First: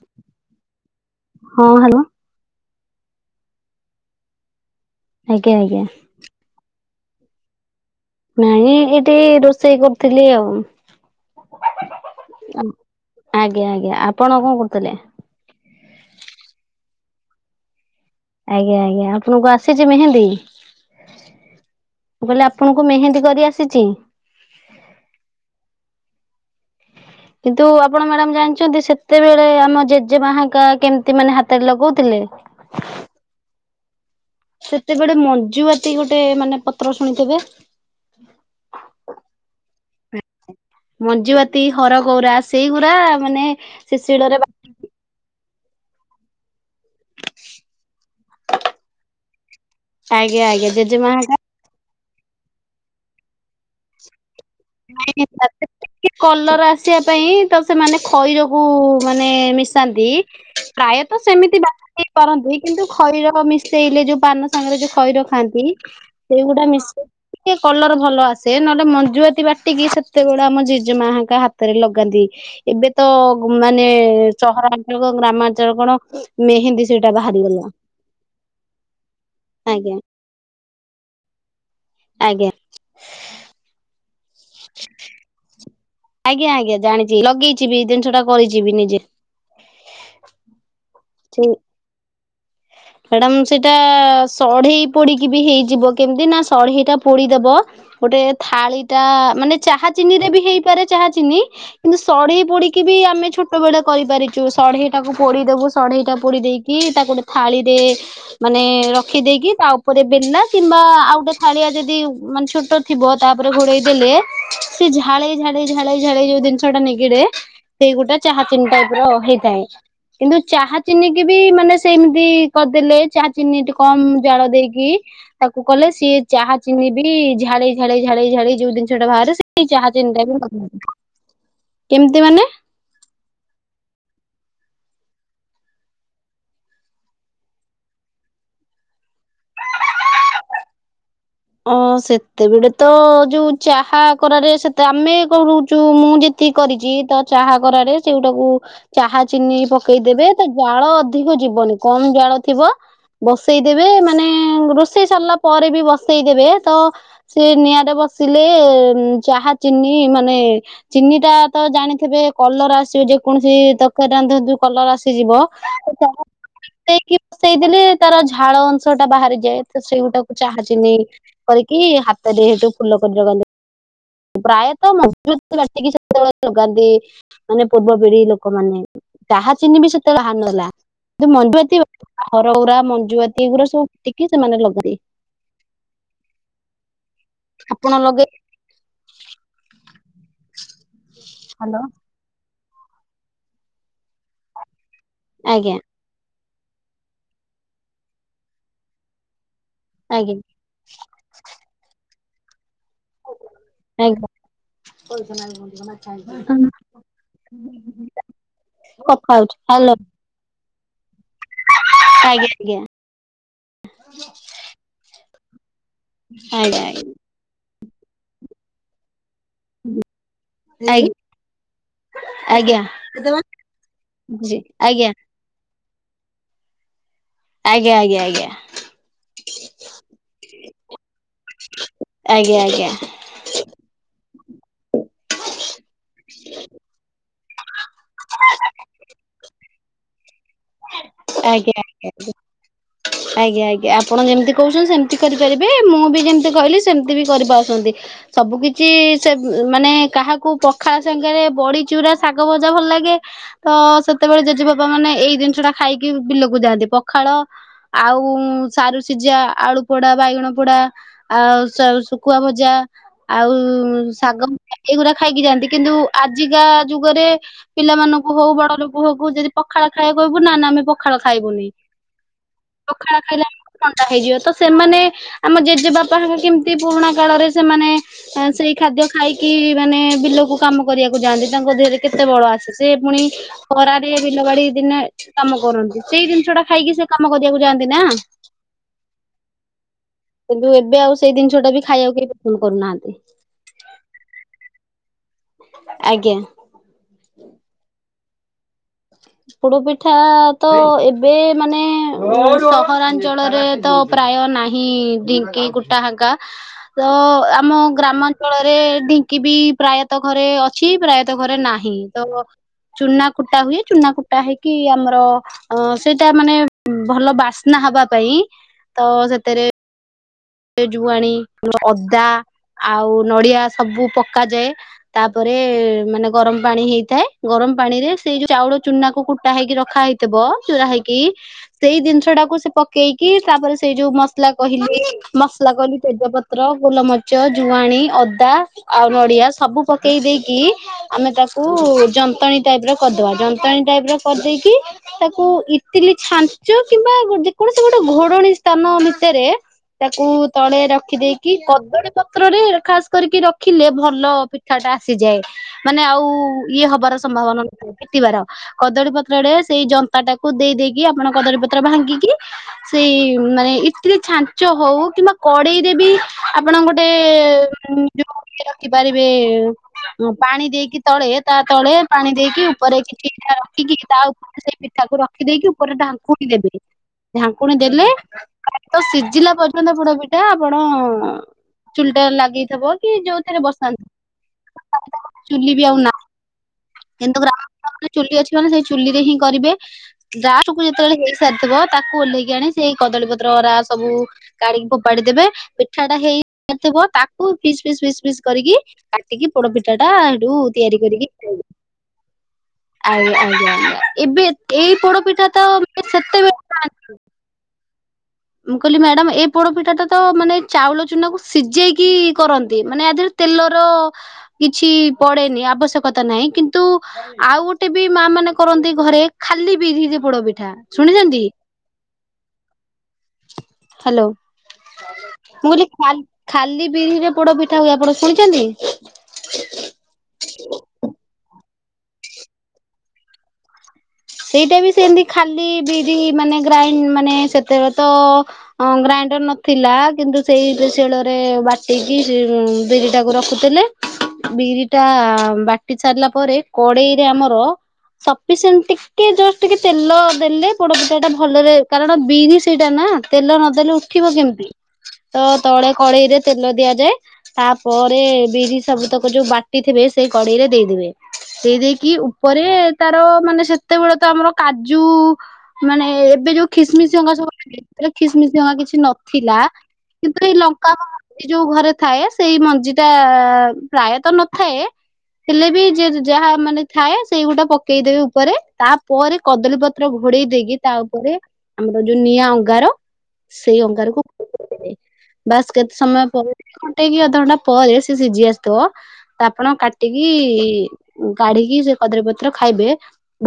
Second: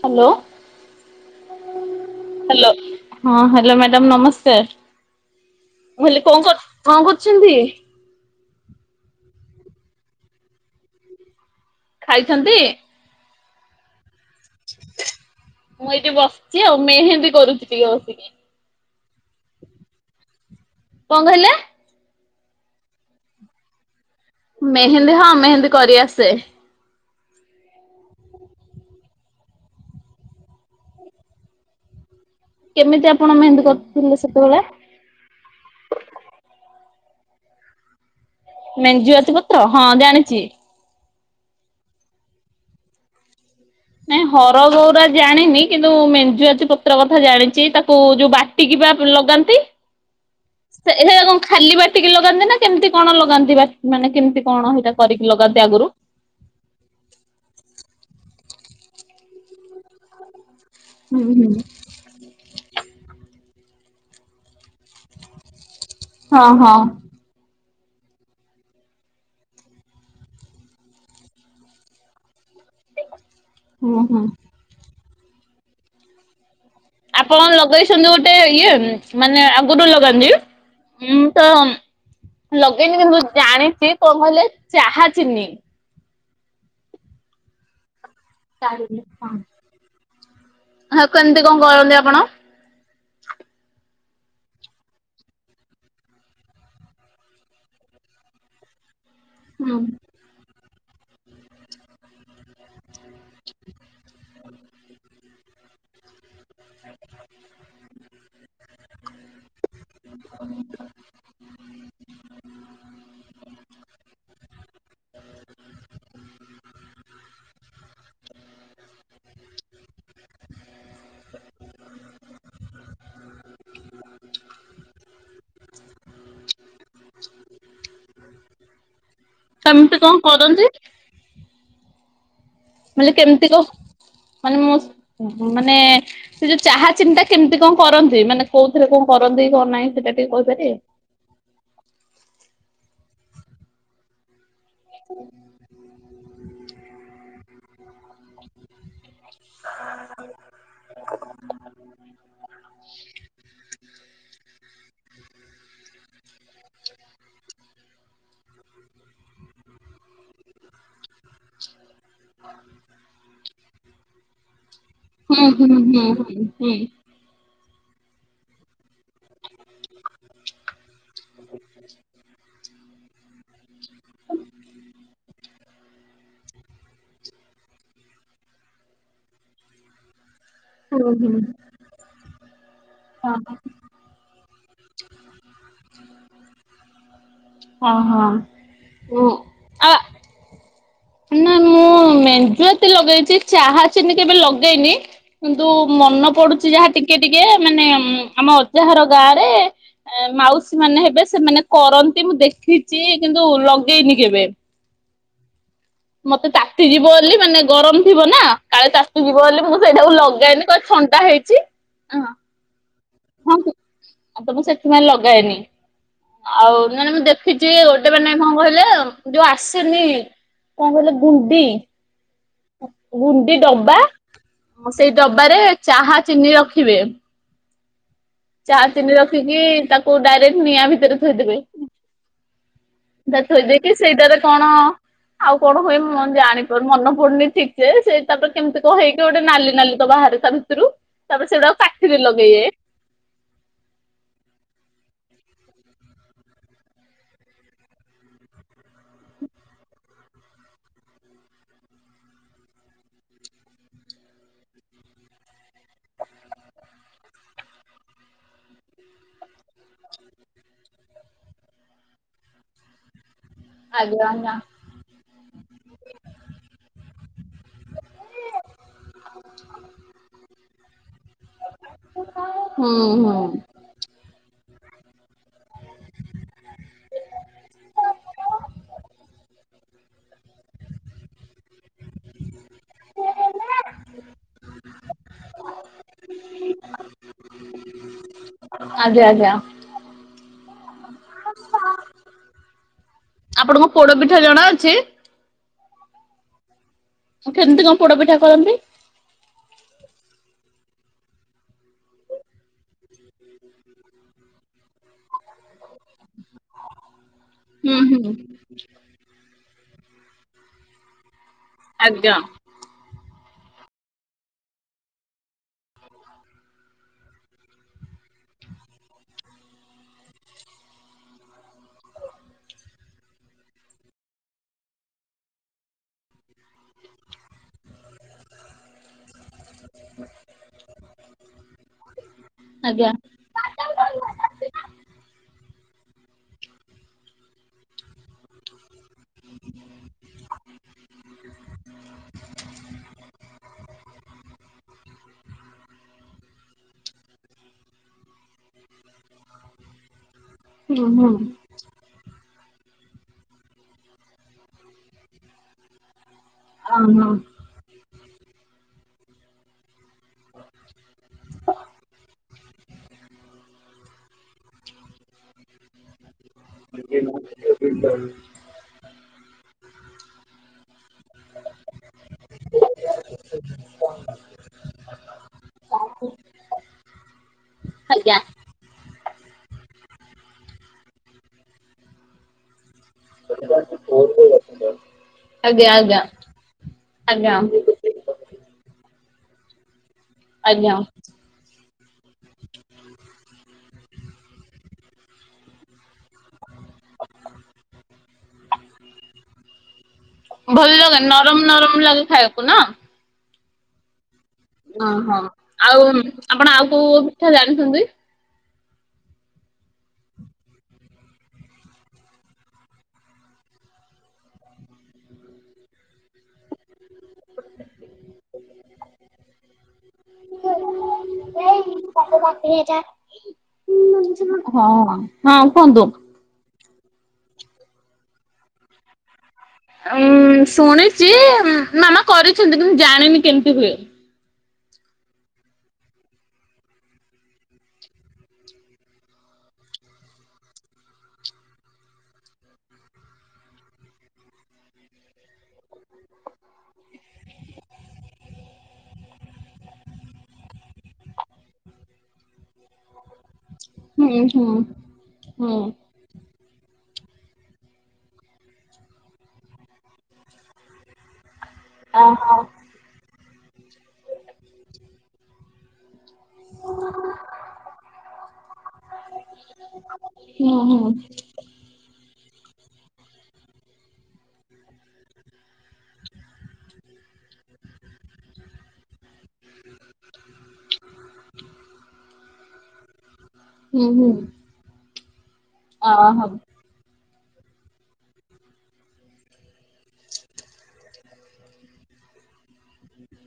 Hello. ହଁ hello. Hello. ହଁ hello madam ନମସ୍କାର। ଆଜ୍ଞା ଆଜ୍ଞା। ହେଲି କୋଉ କ, କଣ କରୁଚନ୍ତି? ନାଇଁ ଏଠି ରୋଷେଇ କରୁଥିଲି ଆଉ। ଖାଇଛନ୍ତି? ଆଜ୍ଞା ଆଜ୍ଞା। ଆପଣ କଣ କରୁଥିଲେ? ମୁଁ ଏଇଠି ବସ୍ ଚି ଆଉ, ମେହେନ୍ଦୀ କରୁଛି ଟିକେ ବସିକି। ଆଜ୍ଞା ଆଜ୍ଞା। ଆପଣଙ୍କୁ ଆସିଛି ମେହେନ୍ଦୀ? କଣ କହିଲେ? ମୁଁ କହିଲି ଆପଣଙ୍କୁ ମେହେନ୍ଦୀ କରି ଆସିଛି? ମେହେନ୍ଦୀ ହଁ, ହମେହେନ୍ଦୀ କରିଆସେ। କିନ୍ତୁ ଆପଣ ମ୍ୟାଡମ୍ ଜାଣିଛନ୍ତି, ସେତେବେଳେ ଆମ ଜେଜେମାହାଙ୍କା କେମିତି ମାନେ ହାତରେ ଲଗଉଥିଲେ? କେମିତି ଆପଣ ମେହେନ୍ଦୀ କରୁଥିଲେ ସେତେବେଳେ? ସେତେବେଳେ ମଞ୍ଜୁଆତି ଗୋଟେ ମାନେ ପତ୍ର ଶୁଣିଥିବେ? ମେଞ୍ଜି ୟାତି ପତ୍ର? ହଁ ଜାଣିଛି। ମଞ୍ଜି ଆତି, ହର ଗଉରା, ସେଇଗୁରା ମାନେ ସେ ନାଇଁ ଶିଳରେ ହର ଗଉରା ଜାଣିନି, କିନ୍ତୁ ମେଞ୍ଜୁ ୟାତି ପ୍ର ତ୍ର, କଥା ଜାଣିଛି। ତାକୁ ଯୋଉ ବାଟିକି ବା ଲଗାନ୍ତି? ଆଜ୍ଞା ଆଜ୍ଞା ସେ ଜେଜେମା ହେରା କ ଖାଲି ବାଟିକି ଲଗାନ୍ତି ନା କେମିତି କଣ ଲଗାନ୍ତି ବା ମାନେ କେମିତି କଣ ସେଇଟା କରିକି ଲଗାନ୍ତି ତାପରେ ଆଗରୁ? ଟିକେ କଲର ଆସିବା ପାଇଁ ତ ସେମାନେ ଖଇରକୁ ମାନେ ମିଶାନ୍ତି ହୁଁ ପ୍ରାୟତଃ ହୁଁ ସେମିତି ବାଟିକି କରନ୍ତି। କିନ୍ତୁ ଖଇର ମିଶେଇଲେ ଯୋଉ ପାନ ପାନ ସାଙ୍ଗରେ ଯୋଉ ଖଇର ଖାଆନ୍ତି ହଁ ସେଇଗୁଡା ହଁ ମିଶେଇ ଟିକେ କଲର ଭଲ ଆସେ ନହେଲେ ମଞଜୁଆତି ବା ଟିକି ସେତେବେଳେ ଆମ ଜେଜେମାଙ୍କ ହାତରେ ଲଗାନ୍ତି। ଏବେ ତ ମାନେ ହୁଁ ହୁଁ ସହରାଞ୍ଚଳ ଗ୍ରାମାଞ୍ଚଳ କଣ ମେହେନ୍ଦୀ ସେଇଟା ଆପଣ ବାହାରିଗଲା ଲଗେଇଛନ୍ତି ଗୋଟେ ଇଏ ମାନେ ଆଗରୁ ଆଜ୍ଞା। ଲଗାନ୍ତିଁ। ତ ଆଜ୍ଞା। ଲଗେଇନି କି ମୁୁ ଜାଣିଛି କଣ କହିଲେ ଚାହା ଚିନି। ଆଜ୍ଞା ଆଜ୍ଞା, ଜାଣିଛି ଲଗେଇଛି ବି ଜିନିଟା [unintelligible] ହଁ, କେମିତି କଣ କରନ୍ତି ଆପଣ? ମଡାମ ସେଇଟା ସଢେଇ ପୋଡିକି ବି ହେଇଯିବ, କେମିତି ନା ସଢେଇଟା ପୋଡିଦବ। ଗୋଟେ ଥାଳି ଟା, ମାନେ ଚାହା ଚିନି ରେ ବି ହେଇପାରେ। ଚାଚିନି କିନ୍ତୁ ସଢେଇ ପୋଡିକି ବି ଆମେ ଛୋଟ ବେଳେ କରିପାରିଛୁ ସଢେଇ ଟାକୁ ପୋଡିଦବୁ। ସଢେଇଟା ପୋଡି ଦେଇକି, ତାକୁ ଗୋଟେ ଥାଳି ମାନେ ରଖି ଦେଇକି, ତା ଉପରେ ବେଲା କିମ୍ବା ଆଉ ଗୋଟେ ଥାଳିଆ ଯଦି ମାନେ ଛୋଟ ଥିବ, ତାପରେ ଘୋଡେଇ ଦେଲେ, ସେ ଝାଳେଇ ଝାଳେଇ ଝାଳେଇ ଯେଉଁ ଜିନସ ଯେଉଟା ନିଗିଡେ ସେଇ ଗୋଟେ ଚାହା ଚନି ଟାଇପର ହେଇଥାଏ। କିନ୍ତୁ ଚାହା ଚିନି କି ବି ମାନେ ସେମିତି କରିଦେଲେ ଚା ଚିନି ଟ କମ ଜାଳ ଦେଇକି ତାକୁ କଲେ, ସିଏ ଚାହା ଚିନି ବି ଝାଳେଇ ଝାଳେଇ ଝାଳେଇ ଝାଳେଇ ଯୋଉ ଜିନିଷ ଟା ବାହାରେ କେମିତି କଣ ଏଇ କରନ୍ତି? [unintelligible] କେମିତି ମାନେ? ମାନେ କେମିତି କ ମାନେ ମୁଁ ମାନେ ସେ ଯୋଉ ଚାହା ଚିନି ଟା, କେମିତି କଣ କରନ୍ତି? ମାନେ କୋଉଥିରେ କଣ କରନ୍ତି କଣ ନାହିଁ ସେଇଟା ଟିକେ କହିପାରିବେ? ଓ ସେତେବେଳେ ତ ଯୋଉ ଚାହା କରାରେ ସେତେ ଆମେ କରୁ। ତୁ ମୁଁ ଯେତିକି କରିଛି ତ ଚାହା କରାରେ ସେଗୁଟାକୁ ଚାହା ଚିନି ପକେଇଦେବେ ତ, ଜାଳ ଅଧିକ ଯିବନି କମ ଜାଳ ଥିବ। ବସେଇଦେବେ, ମାନେ ରୋଷେଇ ସାରିଲା ପରେ ବି ବସେଇଦବେ ତ ସେ ନିଆଁରେ ବସିଲେ, ଚାହା ଚିନି ମାନେ ଚିନି ଟା ତ ଜାଣିଥିବେ କଲର ଆସିବ, ଯେ କୌଣସି ତରକାର ରାନ୍ଧନ୍ତୁ କଲର ଆସିଯିବ। ହୁଁ ହୁଁ ହୁଁ ହୁଁ ହୁଁ ଉଁ ସେଇଦି ତାର ଝାଳ ଅଂଶ ଟା ବାହାରିଯାଏ, ତ ସେଇଗୁଟାକୁ ଚାହାଚିନି। କରିକି ହାତରେ ସେଇଠୁ ଫୁଲ କରି [inaudible] ପ୍ରାୟତଃ ମଞ୍ଜୁଆତି ବାଟିକି ସେତେବେଳେ ଲଗାନ୍ତି। ମାନେ ପୂର୍ବ ପିଢି ଲୋକମାନୋନେ ଯହା ଚିହି ବି ସେତେବେଳେ ବାହାନ ହେଲା ହୁଁ ହୁଁ। କିୁ ମଞ୍ଜୁଆତି ଘରଗୁରା ମଞଜୁଆତି ହଁ ଏଗୁଡା ସବୁଟିକି ସେମାନେ ଲଗାଦ ହ ଆପଣ ହଁ ଲଗେଇ ହ ଆ ନା ମୁଁ ମଞ୍ଜୁଆତି ଲଗେଇଛି, ଚାହା ଚିନି କେବେ ଲଗେଇନି। କିନ୍ତୁ ଆଜ୍ଞା ମନେ ପଡୁଛି ଯାହା ଟିକେ ଟିକେ, ମାନେ ଆମ ଅଜାହାର ଗାଁ ରେ ଆଜ୍ଞା ମାଉସୀ ମାନେ ହେବେ ସେମାନେ କରନ୍ତି ମୁଁ ଦେଖିଛି କିନ୍ତୁ ଲଗେଇନି ଆଜ୍ଞା କେବେ। [unintelligible] ମତେ ତାତିଯିବ ବୋଲି, ମାନେ ଗରମ ଥିବ ନା, କାଳେ କଥା ତାତିଯିବ ହଉଛି ବୋଲି ମୁଁ ହ୍ୟାଲୋ ସେଇଟାକୁ ଲଗାଏନି। ତ ଛଣ୍ଡା ହେଇଛି। ଆଜ୍ଞା ଆଜ୍ଞା। ହଁଉ ତ ମୁଁ ସେଥିପାଇଁ ଲଗାଏନି, ଆଜ୍ଞା ଆଉ ନହଲେ ମୁଁ ଦେଖ କିଛି ଗୋଟେ ମାନ ହଣ କହିଲେ ଯୋଉ ଆସେନି। କଣ କହିଲ ଗୁଣ୍ଡି, ଆଜ୍ଞା ଆଜ୍ଞା ଆଜ୍ଞା। ଗୁଣ୍ଡି ଡବା, ଜି ଆଜ୍ଞା ସେଇ ଡବା ଚାହା ଚିନି ରଖିବେ। ଆଜ୍ଞା, ଆଜ୍ଞା, ଆଜ୍ଞା। ଚାହା ଚିନି ରଖିକି ତାକୁ ଡାଇରେକ୍ଟ ନିଆଁ ଭିତରେ ଥୋଇଦେବେ। ଆଜ୍ଞା ଆଜ୍ଞା ଥୋଇ ଦେଇକି, ସେଇଟାରେ କଣ? ଆଉ କଣ ହୁଏ ମୁଁ ଜାଣିପାରୁ ମନ ପଡୁନି ଠିକ ସେ, ସେ ତାପରେ କେମିତି କ କହିହେଇକି ଗୋଟେ ନାଲି ନାଲି ବାହାର ତା ଭିତରୁ, ତାପରେ ଆଜ୍ଞା। ସେଇଟା ପାଠିରେ ଲଗେଇବେ। ଆଜ୍ଞା ଆଜ୍ଞା, ଆପଣ ଯେମିତି କହୁଛନ୍ତି ସେମିତି କରିପାରିବେ, ମୁଁ ବି ଯେମିତି କହିଲି ସେମତି ବି କରିପାରୁଛନ୍ତି। ସବୁ କିଛି ସେ ମାନେ କାହାକୁ ପଖାଳ ସାଙ୍ଗରେ ବଡି ଚୁରା, ଶାଗ ଭଜା, ଭଲ ଲାଗେ। ତ ସେତେବେଳେ ଜେଜେବାପା ମାନେ ଏଇ ଜିନିଷ ଟା ଖାଇକି ବିଲକୁ ଯାଆନ୍ତି। ପଖାଳ ଆଉ ସାରୁ ସିଝା, ଆଳୁ ପୋଡା, ବାଇଗଣ ପୋଡା, ଆଉ ଶୁଖୁଆ ମଜା ଆଉ, ଆଜ୍ଞା ଶାଗ ଆଜ୍ଞା ଏଇଗୁଡା ଖାଇକି ଯାଆନ୍ତି। କିନ୍ତୁ ଆଜିକା ଯୁଗରେ, ପିଲାମାନଙ୍କୁ ହଉ ବଡ ଲୋକ ଯଦି ପଖାଳ ଖାଇଳିବା, କହିବୁ ନା ନା ଆମେ ପଖାଳ ଖାଇବୁନି। ହୁଁ ପଖାଳ ହୁଁ ଖାଇଲେ ଥଣ୍ଡା ହେଇଯିବ ତ ସେମାନେ ଆମ ଜେଜେବାପାଙ୍କ କେମିତି ପୁରୁଣା କାଳରେ ସେମାନେ ସେଇ ଖାଦ୍ୟ ଖାଇକି ମାନେ ବିଲକୁ କାମ କରିବାକୁ ଯାଆନ୍ତି ତାଙ୍କ ଦେହରେ କେତେ ବଳ ଆସେ। ସେ ପୁଣି ହରାାରି ବିଲବାଡ଼ି ଦିନ- କାମ କରନ୍ତି। ସେଇ ଜିନିଷ ଟା ଖାଇକି ସେ କାମ କରିବାକୁ ଯାଆନ୍ତି ନା। ଆଜ୍ଞା ଆଜ୍ଞା। କିନ୍ତୁ ଏବେ ଆଉ ସେଇ ଜିନିଷ ଟା ବି ଖାଇବାକୁ କେହି ପସନ୍ଦ କରୁନାହାନ୍ତି। ଆପଣଙ୍କୁ କୋଡ ପିଠା ଜଣା ଅଛି? ଆଜ୍ଞା। କେମିତି କଣ ପୋଡ ପିଠା କରନ୍ତି? ପୋଡ଼ ପିଠା ତ ଏବେ ମାନେ ମୋ ସହରାଞ୍ଚଳରେ ତ! ପ୍ରାୟ ନାହିଁ ଢିଙ୍କି ଗୋଟା ହାଗା ତ ଆମ ହୁଁ ହୁଁ ଗ୍ରାମାଞ୍ଚଳ ରେ ଢିଙ୍କି ବି ପ୍ରାୟତଃ ଘରେ ଅଛି ପ୍ରାୟତଃ ଘରେ ନାହିଁ ଆଜ୍ଞା ତ। ଚୁନା କୁଟା ହୁଏ। ଚୁନା କୁଟା ହେଇକି ଆମର ଅ ସେଇଟା ମାନେ ଭଲ ବାସ୍ନା ହବା ପାଇଁ ତ ସେଥିରେ- ଜୁଆଣି ଅଦା ଆଉ ନଡିଆ ସବୁ ପକାଯାଏ। ତାପରେ ମାନେ ଗରମ ପାଣି ହେଇଥାଏ। ଗରମ ପାଣି ରେ ସେଇ ଯୋଉ ଚାଉଳ ଚୁନା କ କୁଟା ହେଇକି ରଖୀ - ରଖା ହେଇଥିବ ଚୁରା ହେଇକି ସେଇ ଜିନିଷ ଟାକୁ ସେ ଆଜ୍ଞା। ପକେଇକି- କି ତାପରେ ସେଇ ଯୋଉ ମସଲା କହିଲି- ମସଲା କଲି ତେଜପତ୍ର ଗୋଲମଚ ଜୁଆଣି ଅଦା ଆଉ ନଡିଆ ସବୁ ପକେଇ ଦେଇକି- ଆମେ ତାକୁ ଯନ୍ତଣୀ ଟାଇପ ର କରିଦବା ଯନ୍ତଣୀ ଟାଇପ ର କରିଦେଇକି- ତାକୁ ଇତିଲିି ଛାଞ୍ଚ କିମ୍ବା ଯେ କୌଣସି ଗୋଟେ ଘୋରଣୀ ସ୍ଥାନ ଭିତରେ- ତାକୁ ତଳେ ହୁଁ ହୁଁ ରଖିଦେଇକି କଦଳୀ ପତ୍ରରେ ଖାସ କରିକି ରଖିଲେ ଭଲ ପିଠା ଟା ଆସିଯାଏ। ମାନେ ଆଉ ଇଏ ହବାର ଓହୋ ସମ୍ଭାବନା ନଥାଏ ଫିଟିବା ର କଦଳୀ ପତ୍ରରେ ସେଇ ଯ ତା ଟାକୁ ଦେଇେଇକି ଆପଣ କଦଳୀ ପତ୍ର ଭାଙ୍ଗିକି ସେଇ ମାନେ ଇତରେ ଛା- ଚାଞ୍ଚ ହଉ କିମ୍ବା କଡେଇରେ ବି ଆପଣ ଗୋଟେ ଯୋଉ- ଦେଖିପାରିବେ ପାଣି ଦେଇକି। ତଳେ ତା ତଳେ ପାଣି ଦେଇକି ଉପରେ କିଛିଟା ରଖିକି ତା ଉପରେ- ସେଇ ପିଠାକୁ ରଖିଦେଇକି ଉପରେ ଢାଙ୍କୁଣୀ ଦେବି ଢାଙ୍କୁନି ଦେଲେ। ଆଜ୍ଞା ଜିଲ୍ଲା ପର୍ଯ୍ୟନ୍ତ ପୋଡ଼ [unintelligible] କବି ଟା ଆପଣ ଚୁଲିଟା ଲାଗେଇଥିବ। ଯୋଉଥିରେ ବସାନ୍ତୁ ଚୁଲି ବି ଆଜ୍ଞା ଆଉ ନା ଆଜ୍ଞା। ଆଜ୍ଞା ଚୁଲି ଅଛି ମାନେ ସେଇ ଚୁଲି ରେ ହିଁ କରିବେ ଦା କୁ ଆଜ୍ଞା ଯେତେବେଳେ ହେଇ- ସାରିଥିବ ତାକୁ ଓହ୍ଲେଇକି ଆଣି ସେଇ କଦଳୀ ପତ୍ରରା ସବୁ କାଢିକି ଫୋପାଡିଦେବେ। ପିଠା ଟା ହେଇଥିବ ତାକୁ ଫିସ୍ ପିସ୍ ଫିସ୍ ପିସ୍ କରିକି କାଟିକି ପୋଡ ପିଠା ଟା- ଭଲ ତିଆରି ଲାଗେ ନରମ ନରମ ଲାଗେ ଖାଇବାକୁ ନା? ଆ୍ ଆଜ୍ଞା ଆଜ୍ଞା ଏବେ ଏଇ ଓହୋ ପୋଡପିଠା ତ ସେତେବେଲେ ଖାଆନ୍ତି। କେ ଜଣିଛନ୍ତିୁ [unintelligible] ମୁଁ କହିଲି ମ୍ୟାଡାମ ଏ ପୋଡପିଠା ଟା ତ ମାନେ ଚାଉଳ ଚୁନାକୁ ସିଯେଇକି କରନ୍ତି ମାନେ ଆ ଦେହରେ- ତେଲର କିଛି ପଡେନି ଆବଶ୍ୟକତା ନାହିଁ। କିନ୍ତୁ, ଆଉ ଗୋଟେ ବି ମା ମାନେ କରନ୍ତି ଘରେ ଖାଲି ବିରି ପୋଡ ପିଠା ଶୁଣିଛନ୍ତି। ବା ହ୍ୟାଲୋ ହେଇଯାଏ ହଁ ହଁ ମୁଁ କୁହନ୍ତୁ [inaudible] କହିଲି ଖାଲି ବିରିରେ ପୋଡ ପିଠା ହୁଏ ଆପଣ ଶୁଣିଛନ୍ତି? ଉଁ ଶୁଣିଛି ମାମା କରିଛନ୍ତି କିନ୍ତୁ ଜାଣିନି କେମିତି ହୁଏ। ସେଇଟା ବି ସେମିତି ଖାଲି ବିରି ମାନେ ଗ୍ରାଇଣ୍ଡ ମାନେ ସେତେବେଳେ ତ ହଁ ଗ୍ରାଇଣ୍ଡର ନଥିଲା କିନ୍ତୁ ସେଇଠି ଶିଳରେ ବାଟିକି [inaudible] ବିରି ତାକୁ ରଖୁଥିଲେ ବିରିଟା ବା କଟି ସାରିଲା ପରେ କଡେଇରେ ଆମର ସିପିସେଣ୍ଟ ଟିକ ଟେ ଜଷ୍ଟ ଟିକେ ତେଲ ଦେଲେ ପୋଡପିଠାଟା ଭଲରେ କାରଣ ବିରି ସେଇଟା ନା ତେଲ ନଦେଲେ ହୁଁ ଉଠିବ ହୁଁ କେମିତି ତ ହୁଁ ତଳେ କଡେଇରେ ତେଲ ଦିଆଯାଏ ତାପରେ ବିରି ସବୁତକ ଯୋଉ ବାଟିଥିବେ ସେଇ କଡେଇରେ ଦେଇଦେବେ ଦେଇ ଦେଇ କି ଓହୋ ଉପରେ ତାର ମାନେ ସେତେବେଳେ ତ ଆମର କାଜୁ ମାନେ ଏବେ ଯୋଉ ଖିସମିସିଙ୍ଗା ସବୁ [inaudible] ଖିସମିସିଙ୍ଗା କିଛି ନଥିଲା ହୁଁ ହୁଁ। ଏ ଯୋଉ ଘରେ ଥାଏ ସେଇ ମଞ୍ଜି ଟା ପ୍ରାୟତ ନଥାଏ ହେଲେ ବି ଯେ ଯାହା ମାନେ ଥାଏ ସେଇଗୋଟା ପକେଇଦେବେ ଉପରେ ତାପ ପରେ କଦଳୀ ପତ୍ର ଘୋଡେଇ ଦେଇକି ତା ଉପରେ ଆମର ଯୋଉ ନିଆଁ ଅଙ୍ଗାର ସେଇ ହୁଁ ଅଙ୍ଗାରକୁ ହୁଁ [unintelligible] ବାସ୍ କେତେ ସମୟ ଓହୋ ପରେ ଘଣ୍ଟେ କି ଅଧଘଣ୍ଟା ପରେ ସେ ସିଝି ଆସିଥିବ ତ ଆପଣ କାଟିକି କାଢିକି ସେ କଦଳୀ ପତ୍ର ଖାଇବେ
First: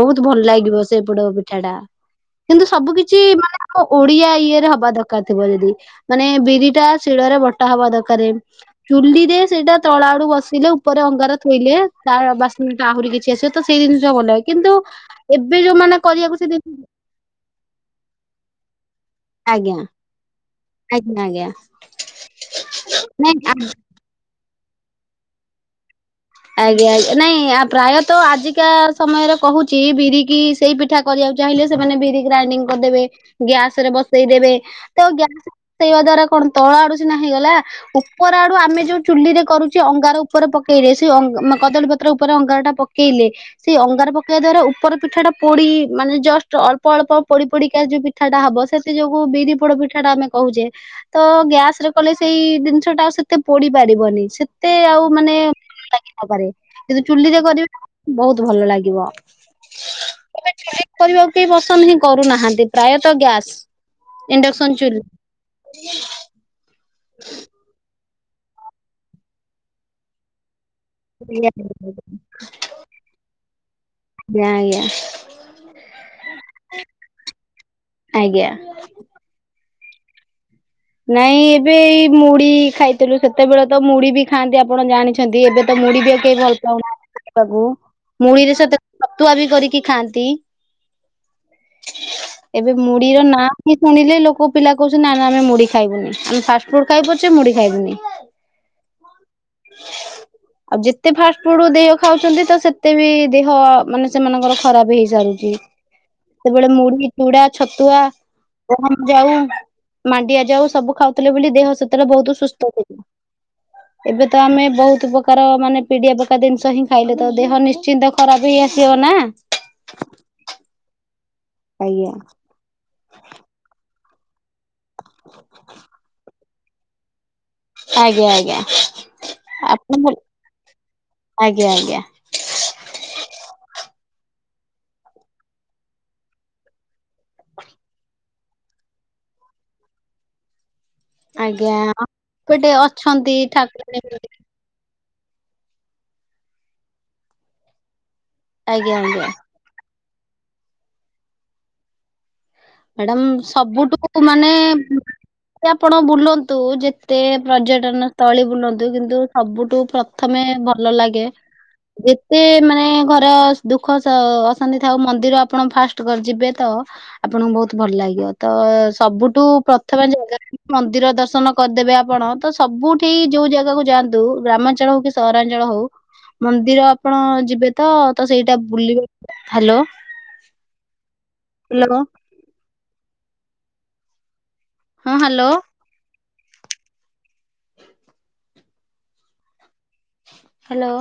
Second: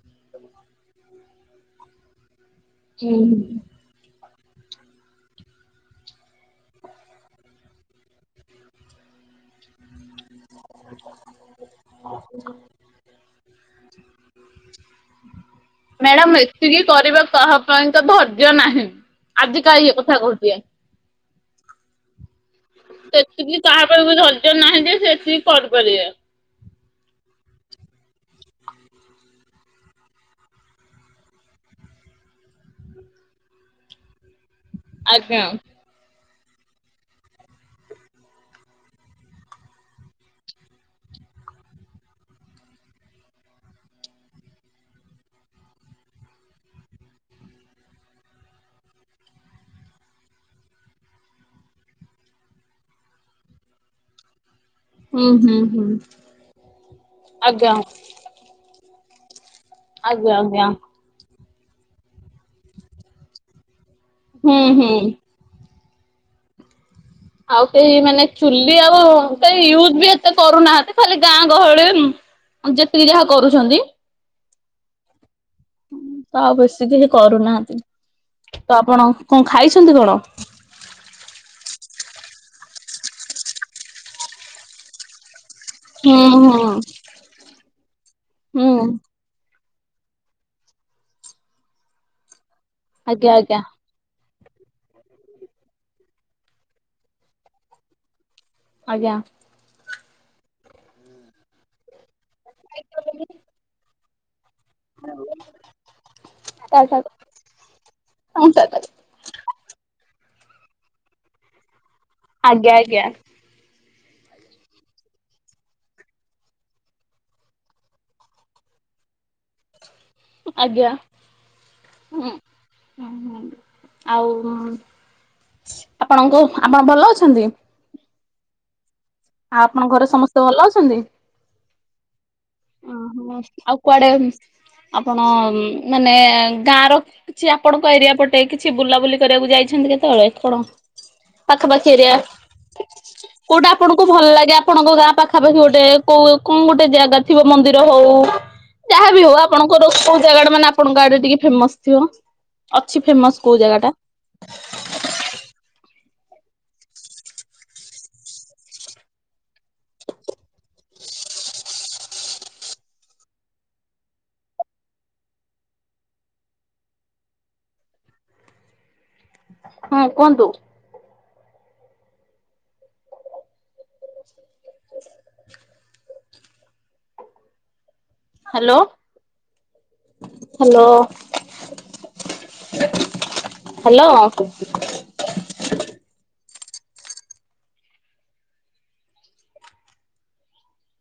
ବହୁତ ଭଲ ଲାଗିବ ସେ ପୋଡ ପିଠାଟା। କିନ୍ତୁ ସବୁ ହୁଁ କିଛି ହୁଁ। ମାନେ ଓ ଓଡିଆ ଇଏରେ ହବା ଦରକାର ଥିବ ଯଦି ମାନେ ବିରିଟା ଶିଳରେ ବଟା ହବା ଦକାରେ ଚୁ୍ଲିରେ ସେଇଟା ତଳା ସେଇଠୁ ବସିଲେ ଉପରେ ଅଙ୍ଗାର ଥୋଇଲେ ତାର ବାସ୍ନା ଟା ଆହୁରି କିଛି ଆସିବ ତ ସେଇ ଜିନିଷ ଭଲ ଲାଗେ। କିନ୍ତୁ ଏବେ ଯୋଉ ମାନେ ମ୍ୟାଡାମ ଏତିକି କରିବା କାହା ପାଇଁ ତ ଧୈର୍ଯ୍ୟ ନାହିଁ ଆଜିକା ଆଜ୍ଞା ଇଏ କଥା କହୁଛି। ଆଜ୍ଞା ଆଜ୍ଞା ନାଇଁ ଏତିକି କାହା [inaudible] ଧୈର୍ଯ୍ୟ ନାହିଁ ସେ ଏତିକି କରିପାରିବେ। ଆଜ୍ଞା ନାଇଁ ଆ ପ୍ରାୟତଃ ଆଜିକା ସମୟରେ କହୁଛି ବିରି କି ସେଇ ପିଠା କରିବାକୁ ଚାହିଁଲେ ସେମାନେ ବିରି ଗ୍ରାଇଡିଙ୍ଗ କରିଦେବେ ଗ୍ୟାସରେ ବସେଇ ଦେବେ ତ ଆଜ୍ଞା ଗ୍ୟାସରେ ବସେଇବା ଦ୍ଵାରା କଣ ତଳ ଆଡୁ ସିନା ହେଇଗଲା ଉପର ଆଡୁ ଆମେ ଯୋଉ ଚୁଲିରେ କରୁଛେ ଅଙ୍ଗାର ଉପରେ ପକେଇ [inaudible] ସେ ଅଙ୍ଗ ମ କଦଳୀପତ୍ର ଉପରେ ଅଙ୍ଗାରଟା ପକେଇଲେ ସେଇ ଅଙ୍ଗାର ପକେଇବା ଦ୍ଵାରା ଉପର ପିଠାଟା ପୋଡି ମାନେ ଜଷ୍ଟ ଅଳ୍ପ ଅଳ୍ପ ପୋଡି ପୋଡିକା ଯୋଉ ପି ପିଠା ଟା ହବ ସେଥି ଯୋଗୁ ବିରି ପୋଡ ପିଠାଟା ଆମେ କହୁଛେ ତ ଗ୍ୟାସରେ କଲେ ସେଇ ଦିନିଷଟା ଆଉ ସେତେ ପୋଡି ପାରିବନି ସେତେ ଆଉ ହୁଁ ମାନେ ହୁଁ ହୁଁ। ପାରେ କିନ୍ତୁ ଚୁଲିରେ ଆଜ୍ଞା କରିବ ବହୁତ ଭଲ ଲାଗିବ। ଆଜ୍ଞା ଆଜ୍ଞା। କରିବାକୁ କେହି ପସନ୍ଦ ହିଁ କରୁନାହାନ୍ତି ପ୍ରାୟତଃ ଗ୍ୟାସ ହୁଁ ଇଣ୍ଡକ୍ସନ ହୁଁ। ଚୁଲି ଆଉ କେହି ମାନେ ଚୁଲି ଆଉ କେହି ୟୁଜ ବି ଏତେ କରୁନାହାନ୍ତି। ଖାଲି ଗାଁ ଆଜ୍ଞା ଗହଳିରେ ଯେତିକି ଯାହା କରୁଛନ୍ତି ଆଜ୍ଞା ଆଜ୍ଞା। ତ ଆଉ ବେଶୀ କେହି କରୁନାହାନ୍ତି ଆଜ୍ଞା। ତ ଆପଣ କଣ ଖାଇଛନ୍ତି କଣ? ନାଇଁ ଏବେ ଏଇ ମୁଢି ଖାଇଥିଲୁ ସେତେବେଳେ ତ ମୁଢି ବି ଖାଆନ୍ତି ଆପଣ ଜାଣିଛନ୍ତି ଏବେ ତ ମୁଢି ବି ହୁଁ ଆଉ କେହି ହୁଁ ଭଲପାଉ ନାହାଁନ୍ତି ଖାଇବାକୁ ମୁଢିରେ ହୁଁ ସେତେ ତୁଆ ବି କରିକି ଖାଆନ୍ତି ଏବେ ମୁଢିର ଆଜ୍ଞା ନାଁ ଆଜ୍ଞା ଶୁଣିଲେ ଲୋକ ପିଲା କହୁଛନ୍ତି ନା ନା ଆମେ ମୁଢି ଖାଇବୁନି ଆମେ ଫାଷ୍ଟ ଫୁଡ ଖାଇବୁ ପଛେ ମୁଢି ଖାଇବୁନି। ଆଜ୍ଞା। ଆଉ ଯେତେ ଫାଷ୍ଟ ଫୁଡ ଅଧିକ ଖାଉଛନ୍ତି ତ ସେତେ ବି ଦେହ ମାନେ ସେମାନଙ୍କର ଖରାପ ହେଇସାରୁଛି ସେତେବେଳେ ମୁଢି, ଚୁଡା, ଛତୁଆ, ଗହମ। ଯାଉ, ମାଣ୍ଡିଆ ଯାଉ ସବୁ ଖାଉଥିଲେ ବୋଲି ଦେହ ସେତେବେଳେ ବହୁତୁ ଆଜ୍ଞା ଆଜ୍ଞା ସୁସ୍ଥ ଥିଲା। ଏବେ ତ ଆମେ ବହୁତ ପ୍ରକାର ମାନେ ପିଡିଆ ପକା ଜିନିଷ ହିଁ ଖାଇଲେ ତ ଦେହ ନିଶ୍ଚିନ୍ତ ଖରାପ ହେଇ ଆସିବ ନା। ଆଜ୍ଞା। ଆଜ୍ଞା। ହଁ ହଁ ଆଉ ଉଁ ଆପଣଙ୍କୁ ଆପଣ ଭଲ ଅଛନ୍ତି? ଆଜ୍ଞା ଆଜ୍ଞା। ଆଉ ଆପଣଙ୍କ ଆପଣ ଘରେ ସମସ୍ତେ ଭଲ ଅଛନ୍ତି? ଆଜ୍ଞା ଆଜ୍ଞା। ଓହୋ ଆଉ କୁଆଡେ ଆପଣ ଉଁ ମାନେ ଗାଁ ର? କିଛି ଆପଣଙ୍କ ଏରିଆ ପଟେ କିଛି ବୁଲାବୁଲି କରିବାକୁ ଯାଇଛନ୍ତି କେତେବେଳେ କଣ? ଆଜ୍ଞା। ପାଖାପାଖି ଏରିଆ ଏପଟେ ଅଛନ୍ତି କୋଉଟା ଠାକୁରାଣୀ ଆପଣଙ୍କୁ ଭଲ ମନ୍ଦିର। ଲାଗେ ଆ ଆପଣଙ୍କ ଗାଁ ପାଖାପାଖି ଗୋଟେ କୋଉ କଣ ଗୋଟେ ଜାଗା ଥିବ ମନ୍ଦିର ହଉ ଆଜ୍ଞା ଯାହା ବି ଆଜ୍ଞା ହଉ ଆ ଆପଣଙ୍କର କୋଉ ଜାଗା ଟା ମାନେ ଆପଣଙ୍କ ଆଡେ ଟିକେ ଫେମସ ଥିବ। ଅଛି ମ୍ୟାଡ଼ାମ ଫେମସ କୋଉ ଜାଗା ଟା ସବୁଠୁ ମାନେ। ଏ ଆପଣ ବୁଲନ୍ତୁ ଯେତେ ପର୍ଯ୍ୟଟନ ସ୍ଥଳୀ ବୁଲନ୍ତୁ କିନ୍ତୁ ସବୁଠୁ ପ୍ର ପ୍ରଥମେ ଭଲ ଲାଗେ। ଯେତେ ମାନେ ଘରେ ଦୁଃଖ ଶା ଅଶାନ୍ତି ଥାଉ ମନ୍ଦିର ଆପଣ ଫାଷ ଟ ଯିବେ ତ ଆପଣଙ୍କୁ ବହୁତ ଭଲ ଲାଗିବ ତ ସବୁଠୁ ହଁ ପ୍ରଥମେ ଜଗା କୁହନ୍ତୁ ମନ୍ଦିର ଦର୍ଶନ କରିଦେବେ ଆପଣ ତ ସବୁଠି ଯୋଉ ଜାଗାକୁ ଯାଆନ୍ତୁ ଗ୍ରାମାଞ୍ଚଳ ହଉ କି ସହରାଞ୍ଚଳ ହଉ। ମନ୍ଦିର ଆପଣ ଯିବେ। ତ ତ ସେଇଟା ହ୍ୟାଲୋ ବୁଲିବା ହାଲୋ ହାଲୋ କ ହାଲୋ। ହଁ ହାଲୋ। ହାଲୋ।